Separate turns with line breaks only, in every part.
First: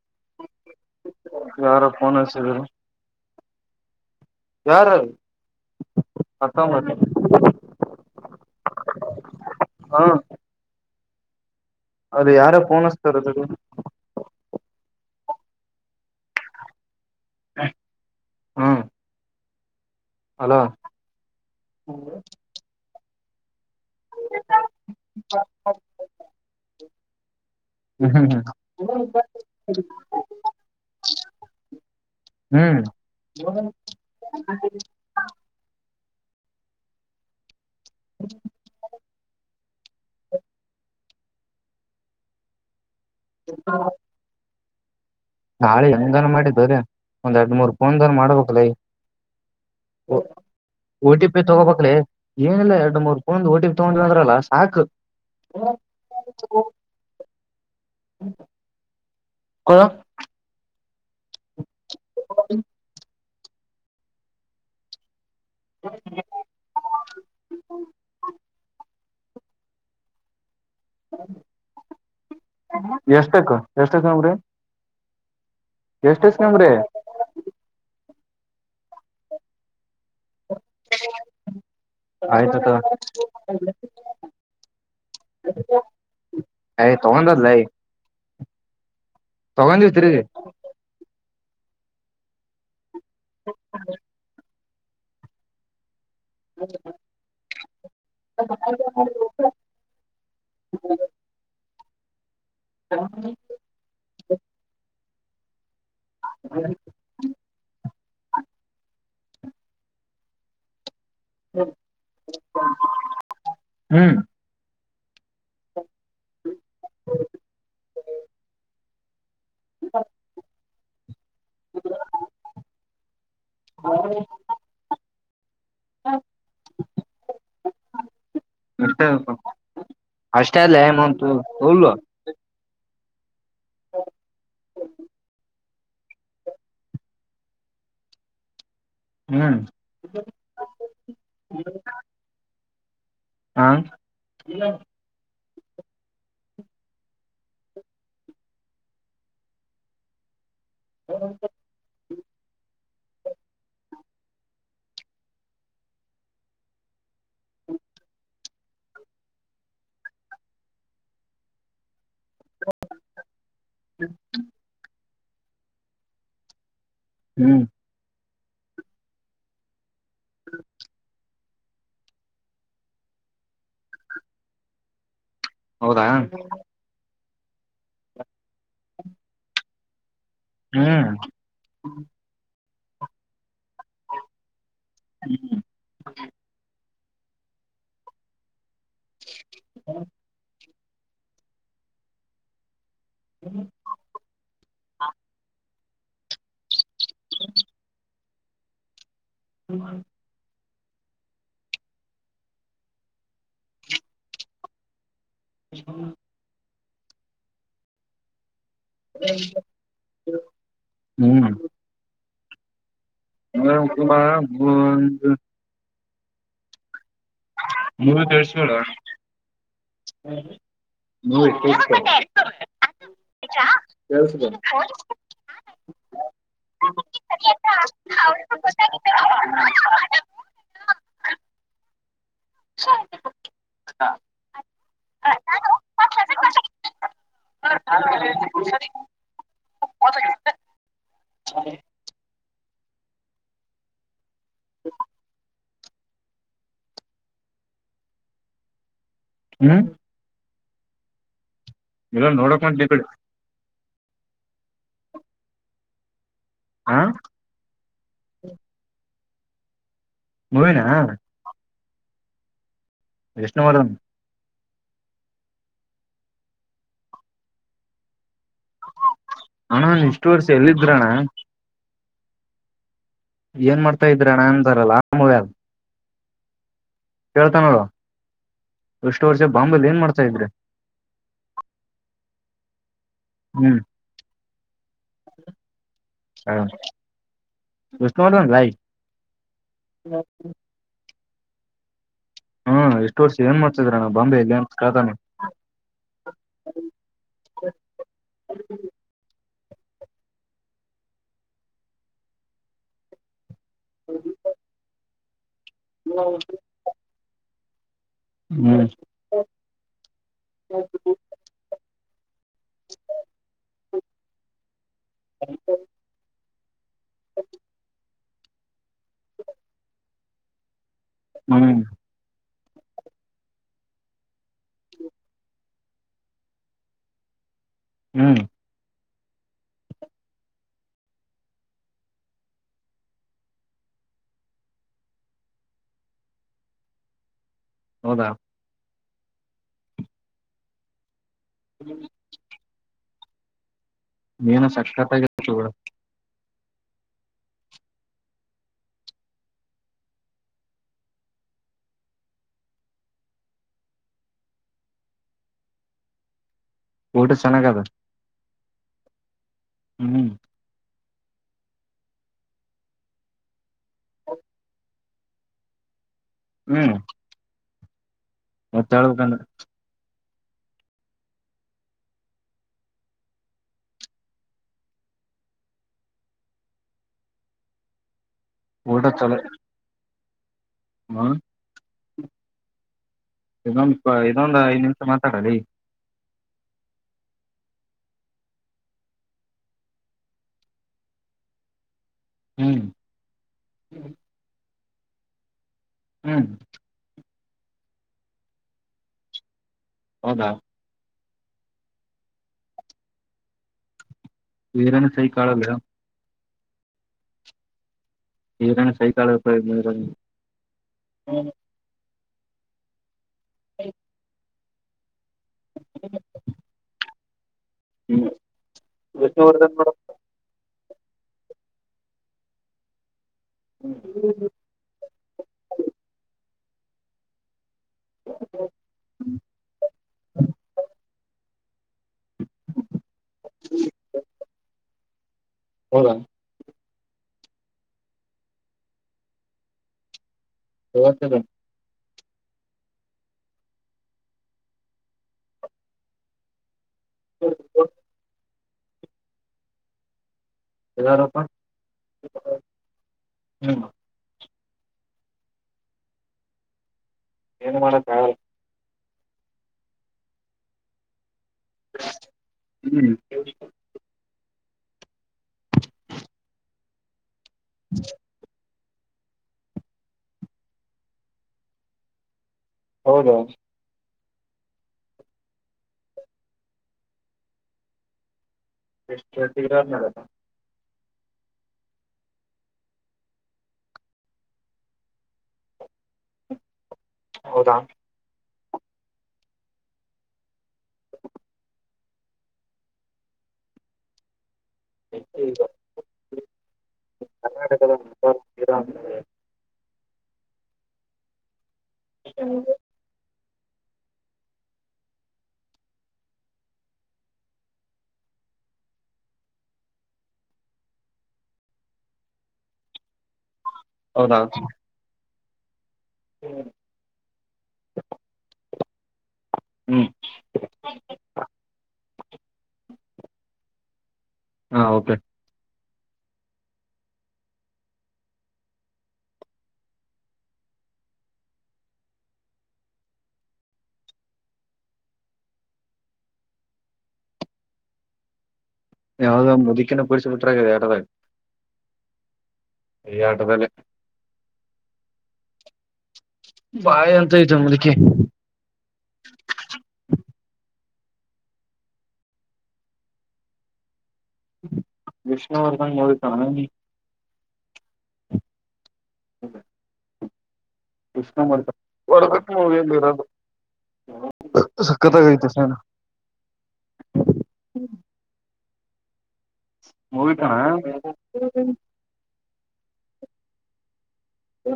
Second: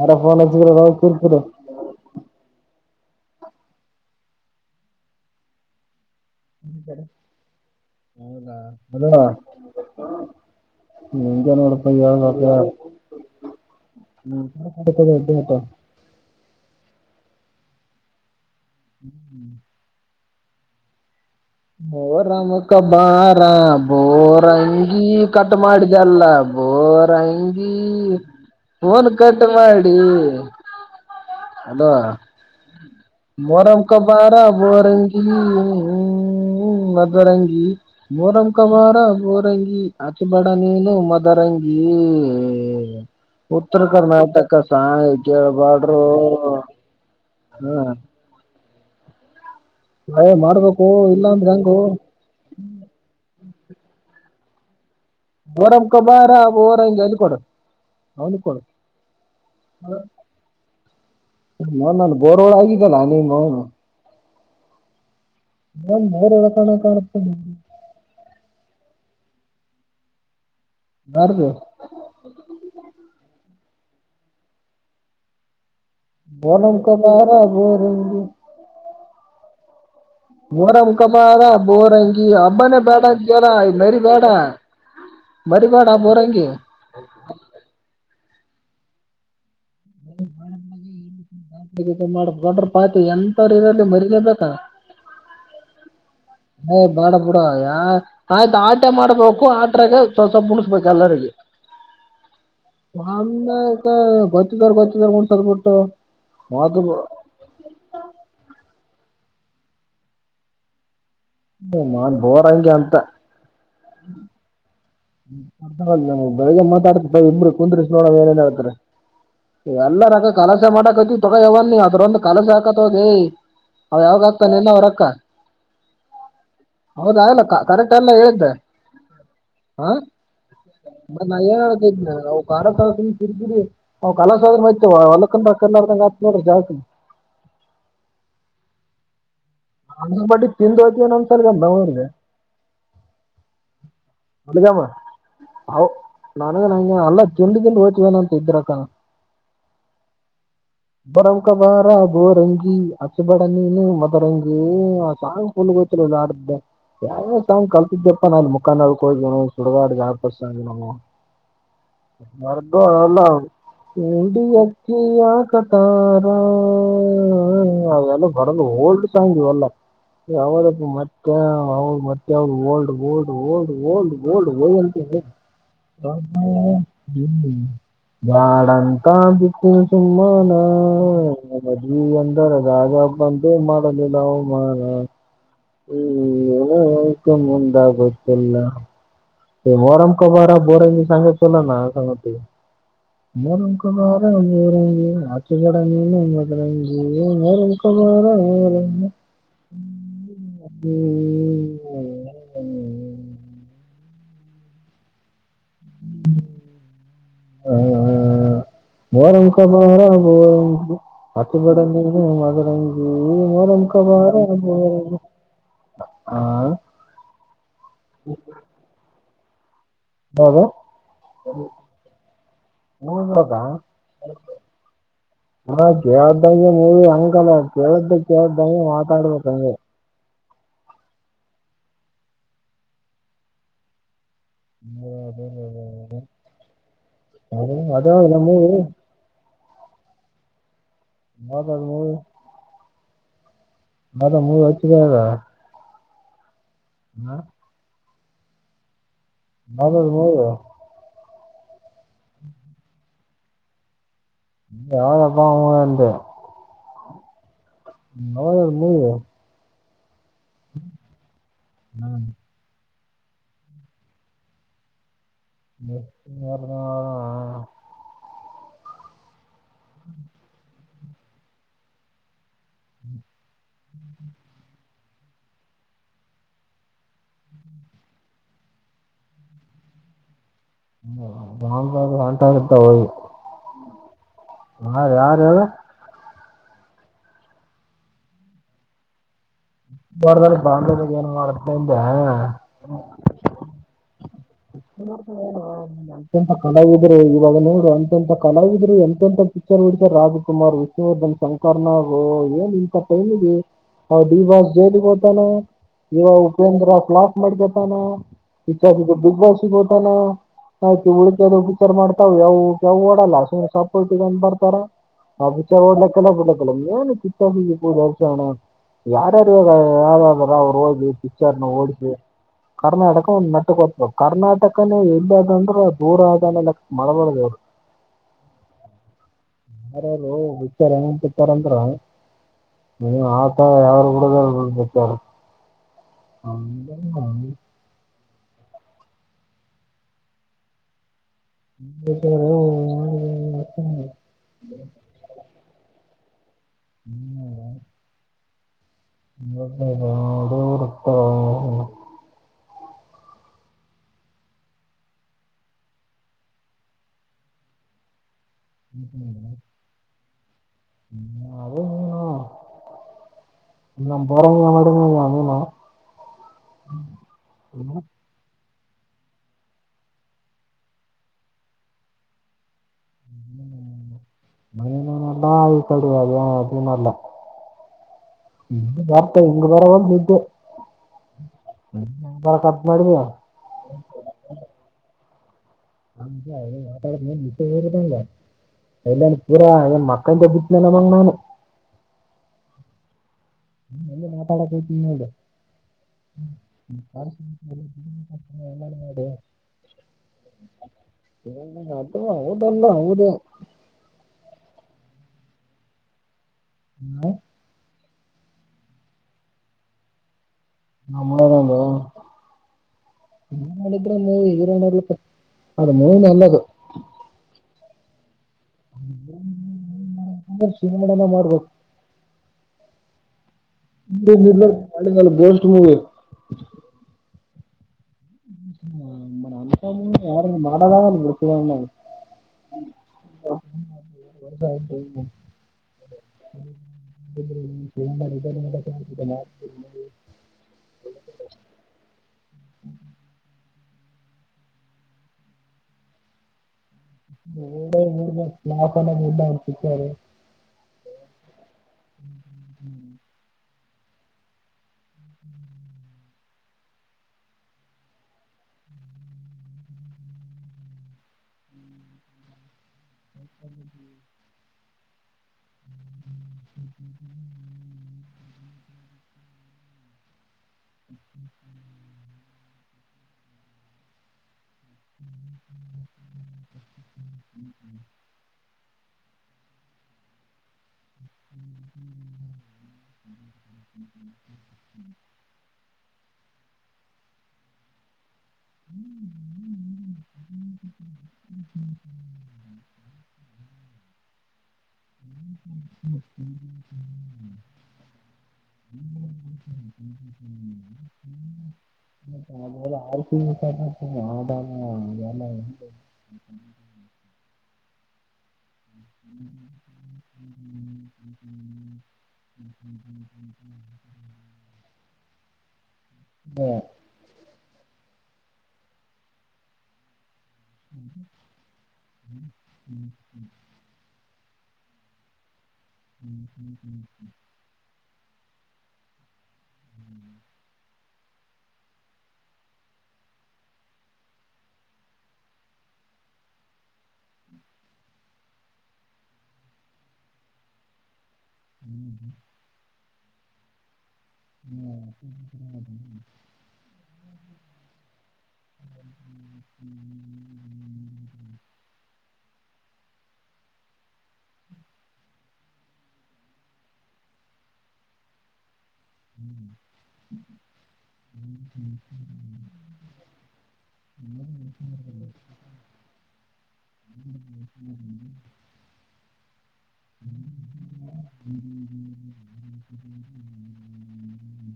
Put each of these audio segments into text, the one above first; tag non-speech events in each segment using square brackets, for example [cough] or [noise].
ಯಾರೊ ಫೋನ್ ಹಚ್ಚಿದರೆ ನೋಡು
ಯಾರ ಪೋನ್ ಹಚ್ಚಿದರು ಯಾರು?
ಹೌದಾ [unintelligible]
ಹಾ ಯಾರ ಫೋನ್ ಹಚ್ತಾರದು
[unintelligible] [unintelligible]
ಹಾಂ
ಹ್ಮ್
ಹಲೋ
ಬೋರ ಮಕ್ಕ ಬಾರ ಬೋರಂಗಿ ಕಟ್ ಮಾಡ್ ಜಲ್ಲ ಬೋರಂಗ್ ಹ್ಮ್ ಫೋನ್ ಕಟ್ ಮಾಡಿ, ಹಲೋ
ಹ್ಮ್
ಮೊರಂ ಕ ಬಾರ ಬೋರಂಗಿ ಹ್ಮ್ ಹ್ಮ್ ಹ್ಮ್ ಮದರಂಗಿ ಮೋರಂ ಕಬಾರ ಮೋರಂಗಿ ಅಚ ಬಡ ನೀನು ಮದರಂಗಿ ಉತ್ತರ ಕರ್ನಾಟಕ ಸಾಂಗ್
ನಾಳೆ
ಕೇಳ್ಬಾಡರು ಹ್ಮ
ಮಾಡ್ಬೇಕುಲ
ಹೇ ಮಾಡ್ಬೇಕು
ಓ
ಇಲ್ಲ
ಟಿ ಪಿ
ಅಂದ ಹಂಗು
ತಗೋಬೇಕಕ್ಲಿ ಏನಿಲ್ಲ ಎರಡು ಮೂರ್ ಪನಂದ್ ಓಟಿ ಇ ತಗೊಂಡಲ್ಲ ಅಂದ್ರಲ್ಲ ಸಾಕು
ಮೊರಂ ಕ ಬಾರ ಬೋರಂಗಿ ಅಲ್ಲಿ ಕೊಡ ಅವ ಕೊಡ ಹ ನಾನು ಬೋರ್ಳ ಆಗಿದ್ದಲ್ಲಾ ನಿಮ್ಮ್ ನಾ ಮೂರ ಎಳಸಣ ಕಾಣಿಸ್ತೇನೆ ಬರ್ದುು [inaudible]
ಎಷ್ಟಕ್ಕ ಎಷ್ಟಕ್ಕ ಅಂದ್ರ
ಮೊರಂ ಕಬ್ಬಾರ ಬೋರಂಗಿ ಮೊರಂ ಕಬಾರ ಬೋರಂಗಿ
ಆಯ್ತತ
ಅಬ್ಬಾನ ಬೇಡಾರ ಮರಿ ಎಲ್ಲೋಡ ಮರಿಬೇಡ ಬೋರಂಗಿ
ಅಯ್ ತಗೊಂಡದ್ಲಯ ತಗೊಂಡಿ ತಿರಿಗೆ
ಮಾಡ ದೊಡ್ರ ಪಾತಿ ಎಂತವರು ಇದಲ್ಲಿ ಮರಿಲೇಬೇಕಾ ಬಾಡ ಬುಡ ಯಾರ ಆಯ್ತು ಆಟ ಮಾಡ್ಬೇಕು ಆಟ್ರಾಗ ಸ್ವಲ್ಸಪ ಮುಣಸ್ಬೇಕ ಎಲ್ಲರಿಗೆ ನಂದ ಗೊತ್ತಿದಾರ ಗೊತ್ತಿದಾರ ಮುಡ್ಸರ್ ಬಿಟ್ಟು ಮದ ಹ ಮಾಡ ಬೋರ್ಂಗೆ ಅಂತ
ಹ್ಮ್
ಬೆಳಗ್ಗೆ ಮಾತಾಡ್ತ ಇಮ್ರರು ಕುಂದ್ರಿಸ ನೋಡ ಏನನ್ ಹೇಳ್ತಾರೆ ಎಲ್ಲ ನಗ ಕಲಸ ಮಾಡಕತಿ ತಗವನ್ ಅದ್ರೊಂದ ಕಲಸ ಹಾಕತ್ಗಿ ಅವ ಯಾವಾಗ ಆಗ್ತಾನೆಲ್ಲ ಅವ್ರು ರೊಕ್ಕ ಹೌದಾಯಲ್ಲ ಕರೆಕ್ಟ್ ಎಲ್ಲ ಹ್ದೆ
ಎಷ್ಟೇ
ಹಾ [inaudible]
ತೋಲ್
ಕ ಕರಿದಿರಿ ಅವ ಕಲ ಹೊಲಕಂದ ಕರ್ಡದಂಗತ್ ನೋಡ್ರ ಜಾಸ್ತಿ
ಹ್ಮ್
ಅಣ ಬಟ್ಟಿಗೆ ತಿದ್ಯ್ತವನೊಂದ್ಸರ್ಗಮ್ಮ [inaudible] ಅವಊ್ರಗೆ
ಹಾ
ಮಲಿಗಮ್ಮ [inaudible] ಮೊರಂ ಕಬಾರ ಬೋರಂಗಿ ಅಸಿ ಬಡ ನೀನು ಮದರಂಗಿ ಹ್ಮ್ ಸಾಂಗ್ ಫುಲ್ ಗೊತ್ತಿಲ್ಲ ಯಾವ ತಂಗ್ ಕಲ್ತಿದ್ಯಪ್ಪ ನ ಅ ಮುಖಾಕ ಹೋಗ್ ನ ಸುಡಗಾಡ್ ವ್ಯಾಪಸ್ ನ ಮರ್ಗ ಅಲ್ಲ ಕುಡಿಯಕ್ಕಿ ಆಕತಾರ
ಹ್ಮ್
ಅವೆಲ್ಲ ಬರದು ಓಲ್ಡ್ [inaudible] ಅಲ್ಲ ಯಾವರಪ್ಪ ಮತ್ತೆ ಅವರು ಮತ್ತೆ ಅವರು old old old old old ಓ
ಹೌದಾ ಹ್ಮ್
ಹ್ಮ ಬ್ಯಾಡ ಅಂತ ಬುಟ್ಟೀನಿ ಸುಮ್ಮನೆ
ಹ್ಮ್
ನಿನ್ನ ಮದುವೆ ಅಂದರದಾಗ ಬಂದು ಮಾಡಲ್ಲ ಅವಮಾನ ಹ್ಮ್ ಆಯ್ತು ಮುಂದ ಗೊತ್ತಿಲ್ಲ ಮೊರಂ ಕಬ್ಬಾರ ಬೋರಂಗಿ ಸಾಂಗ್ ಹಾಕಿ ಆತರದ್ದು [unintelligible] [inaudible]
[inaudible]
[unintelligible] ಹಾ ಆ ಮರಂಕ ಬಾರ ಹತಿ ಬಡ ನೀ ಮದರಂಗ ಮೊರಂ ಕ ಬಾರ [unintelligible]
ಮೂಗ ತಿರ್ಸ್ಬೇಡ.
ಹೌದ
ಮೂವಿ ಕೇಳಿಸ್ಕೊ
[unintelligible]
ಕೆಳಸಗೋ.
ಹಾ ಕೇಳ್ದಂಗೆ ನೀವು ಅಂಕಲ ಕೇಳ್ದ ಕೇಳ್ದಂ ಮಾತಾಡ್ಬೇಕಂಗೆ. [unintelligible] ಹಲೋ. ಮರ ಮೂರು ಹೊತ್ತುದದ. ಹ್.
ಹ್ಮ್
[unintelligible]
ಇಲ್ಲಾ ನೋಡ [unintelligible]
ಯಾವಾಗ ಬಾ ಅಂದೇ.
ಹಾ.
[unintelligible]
ಮೂವಿನ
ಹ್ಮ್.
ಎಷ್ಣು [unintelligible]
[inaudible]
ನನ್ ಇಷ್ಟು ವರ್ಷ ಎಲ್ಲಿದ್ರಣ್ಣ.
ಹ್ಮ್.
ಏನ್ ಮಾಡ್ತಾ ಇದೀರ ನಾ ಅನ್ಂತರಲ್ಲ. ಕೇಳ್ತಾನೋಳ ಎಷ್ಟು ವರ್ಷ ಬಾಂಬಲ್ ಏನ್ ಮಾಡ್ತಾ ಇದ್ರಿ.
[unintelligible]
ಹ್ಮ್.
ಹಾ ಯಾರು.
ಹ [unintelligible]
ಡದಲ್ಲಿ ಬಾಂಭೋ ಬಜಾರ್ [unintelligible]
ಹ್ಮ ಇಷ್ಟವರ್ಷ ಏನ್ ಮಾಡ್ತಿದೀರ ಅಣ್ಣಾ ಬಾಂಬೆ ಅಲ್ಲಿ.
ಅಂತಂತ ಕಲಾವಿದ್ರಿ ಇವಾಗ ನೋಡ ಅಂತಂತ ಕಲಾವಿದ್ರರು ಎಂತಂತ. ಪಿಕ್ಚರ್ ಬಿಡ್ತಾರೆ ರಾಜಕುಮಾರ್ ವಿಷ್ಣುವರ್ಧನ್ ಶಂಕರ್ನಾಗ್ ಏನ್ ಇಂತ ಟೈಮಗಿ.
ಹೌದು.
ಡಿ ಬಾಸ್ ಜೈಲಗೆ ಹೋಗ್ತಾನ ಇವ ಉಪೇಂದ್ರ [unintelligible] ಮಾಡ್ಕತಾನ ಇ
ಹ್ಮ್
ಬಿಗ್ ಬಾಸಿಗ ಹೋಗ್ತಾನ. ಆಯ್ತು ಉಳಿತ ಬಿಚಾರ ಮಾಡ್ತಾವು ಯಾವು ಕೆವು ಓಡಲ್ಲ ಸುಮ್ ಸಪ್ಪಟ್ಟಗೊಂಡ್ ಬರ್ತಾರ. [unintelligible] ಯಾರ್ಯಾರು ಇಗ ಯಾರಾದಾರ ಅವ್ರು ಹಓದಿ ಪಿಕ್ಚರ್ನ
ಹ್ಮ್
ಓಡಿಸಿ. ಕರ್ನಾಟಕ ಒಂದ್ ನೆಟ್ಟ ಕೊಟ್ಬೇಕ ಕರ್ನಾಟಕನೇ ಎಲ್ಲಿದಂದ್ರೆ ದೂರ ಆದ [unintelligible] [inaudible]
ಹ್ಮ್.
ಯಾರ ಯಾರರು [unintelligible] ಏನ ಬಿತಾರಂದ್ರ. ಹ್ಮ ಆತ ಯಾರ. [unintelligible] [inaudible]
ಹೌದಾ
[unintelligible]
ನೀನು ಸಕ್ಕತಾಗೆ [unintelligible] ಬಿಡು.
[inaudible] [unintelligible]
ಊಟ ಚೆನ್ನಾಗ ಆದ.
[unintelligible]
ಹ್ಮ್
[unintelligible]
ಹ್ಮ್
ಹ್ಮ
ಮತ್ತ ಹೇಳ್ಬೇಕಂದ್ರ.
ಮನ ಇಲ್ಲ ಈ ಕಡಿ ಅದ ಅದುನು ಇಲ್ಲ. ಹ ಬಾರ್ತೆೆ ಇಂಗ ಬರವಲ್ದು ನಿದ್ದಿ.
ಹಾ.
ಕಟ್ ಮಾಡಿಧೇನು.
ಇನ್ನೊಂದು ಇದೊಂದ್ ಐದ್ ನಿಮಿಷ ಮಾತಾಡ ಲೇ.
[inaudible] ಇಲ್ಲನ್ ಪೂರಾ ಏನ್ ಮಕ್ಕಂದೇ ಮಂಗ್ ನಾನು.
ಹ್ಮ್
ಮಾತಾಡಕತಿ ನೋಡು.
ಹ್ಮ್
[unintelligible]
ಹೌದಾ.
ತಾ ಹ್ಹ ಹೌದಲ್ಲ.
ವೀರನು ಸಹ ಕಳಲ್ಲ ಬ್ರೋ.
ಹ್ಮ
[unintelligible]
ನಮ್ಮ [unintelligible] ನೀ ಮಾಡಿದ್ರೆ ಮೂವ ಹೆರೋಯಿನ್ ಇರ್ಲಿಲ್ಲ ಕೆ ಅದು ಮೂವೀ ನೆ ನಲ್ಲದು.
ಹ್ಮ್ ವಿಷ್ಣುವರ್ಧನ್ [unintelligible]
[unintelligible] ಮಾಡ್ಬೇಕು [unintelligible] ಬೋಸ್ಟ್ ಮೂವೀ ಅಂತ ಮೂವಿ ಯಾರು ಮಾಡೋದಾಗ [unintelligible]
ನೋಡ
[unintelligible]
[unintelligible]
[unintelligible]
ಎಲ್ಲನೊಪ್ಪ [unintelligible]
[unintelligible]
ಏನ್ ಮಾಡಕ್ ಆಗಲ್ಲ. [inaudible] ಹ್ಮ್
[inaudible]
[inaudible]
[unintelligible]
ಹೌದ
[unintelligible]
ಎಷ್ಟು ತೀರದ ಮೇಲೆ
[unintelligible]
ಹೌದಾ
[unintelligible] [unintelligible]
[unintelligible] ಕರ್ನಾಟಕ
[unintelligible] ಅಲೆ ಆಕ ಆದಾಮಲ್ಲ [inaudible] [unintelligible] [unintelligible]
ಹೌದ
ಹ್ಮ
[inaudible] ಹ್ಮ್
ಹ್ಮ ಹ್ಮ ಹ್ಮ್ ಹ [inaudible]
ಹಾ ಓಕೆ
[unintelligible]
ಯಾವವುದ ಒ ಮುದುಕಿನ ಕುೂರಿಸಸಬ ಬಿಟ್ರಾಗಗಿದೆ ಆಟೋ ದಾಗೆ
[unintelligible]
ಈ ಆಟದಲ್ಲಿ
[unintelligible]
ಬಾಯ್ ಅಂತ ಇದೇ ಮುದುಕಿ
ಹ್ಮ [inaudible]
ವಿಷ್ಣುವರ್ಧನ್ ಮೂವಿ ಸಾಂಗ್
ಹ್ಮ್
ಇಷ್ಟ ಮಾಡ್ತ ಹೊರ್ಗ ಏಲ್ಲಿರೋದು [unintelligible] ಸಕ್ಕತಗಯಿತ ಸರ್
ಹ್ಮ ಹ್ಮ ಹ್ಮ್ ಹ್ಮ [unintelligible]
ಹೋಗಿದ್ದಣ್ಣ
ಹ [unintelligible]
ಹ್ಮ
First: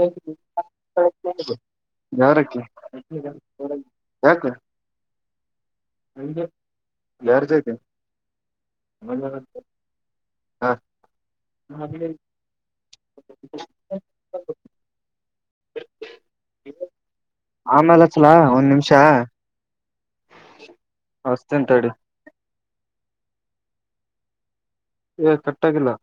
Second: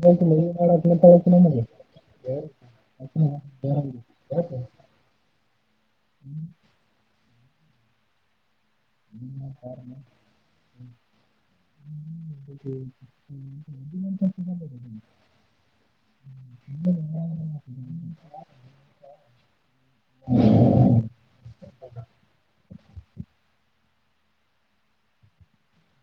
ತು ಮಾಡ ತತ
ಯಾರಕ್ಕಿ
[unintelligible] ಅತ [unintelligible]
ಅ [unintelligible] ಯಾರ್ ಜಾಗ
ಹ್ಮ ಸ ಹ್ಮ [unintelligible] ಹ್ಮ ಹ್ಮ [unintelligible]
ಹೌ [unintelligible]
ಹ್ಮ್, ಹ್ಮ್, ಹ್ಮ್.
ಆಮೇಲೆ ಅಚಲಾ ಒಂದ್ ನಿಮಿಷ ಹಷ್ಟ ಎಂತಡಿ ಏ ಕಟ್ಟಾಗಿಲ್ಲ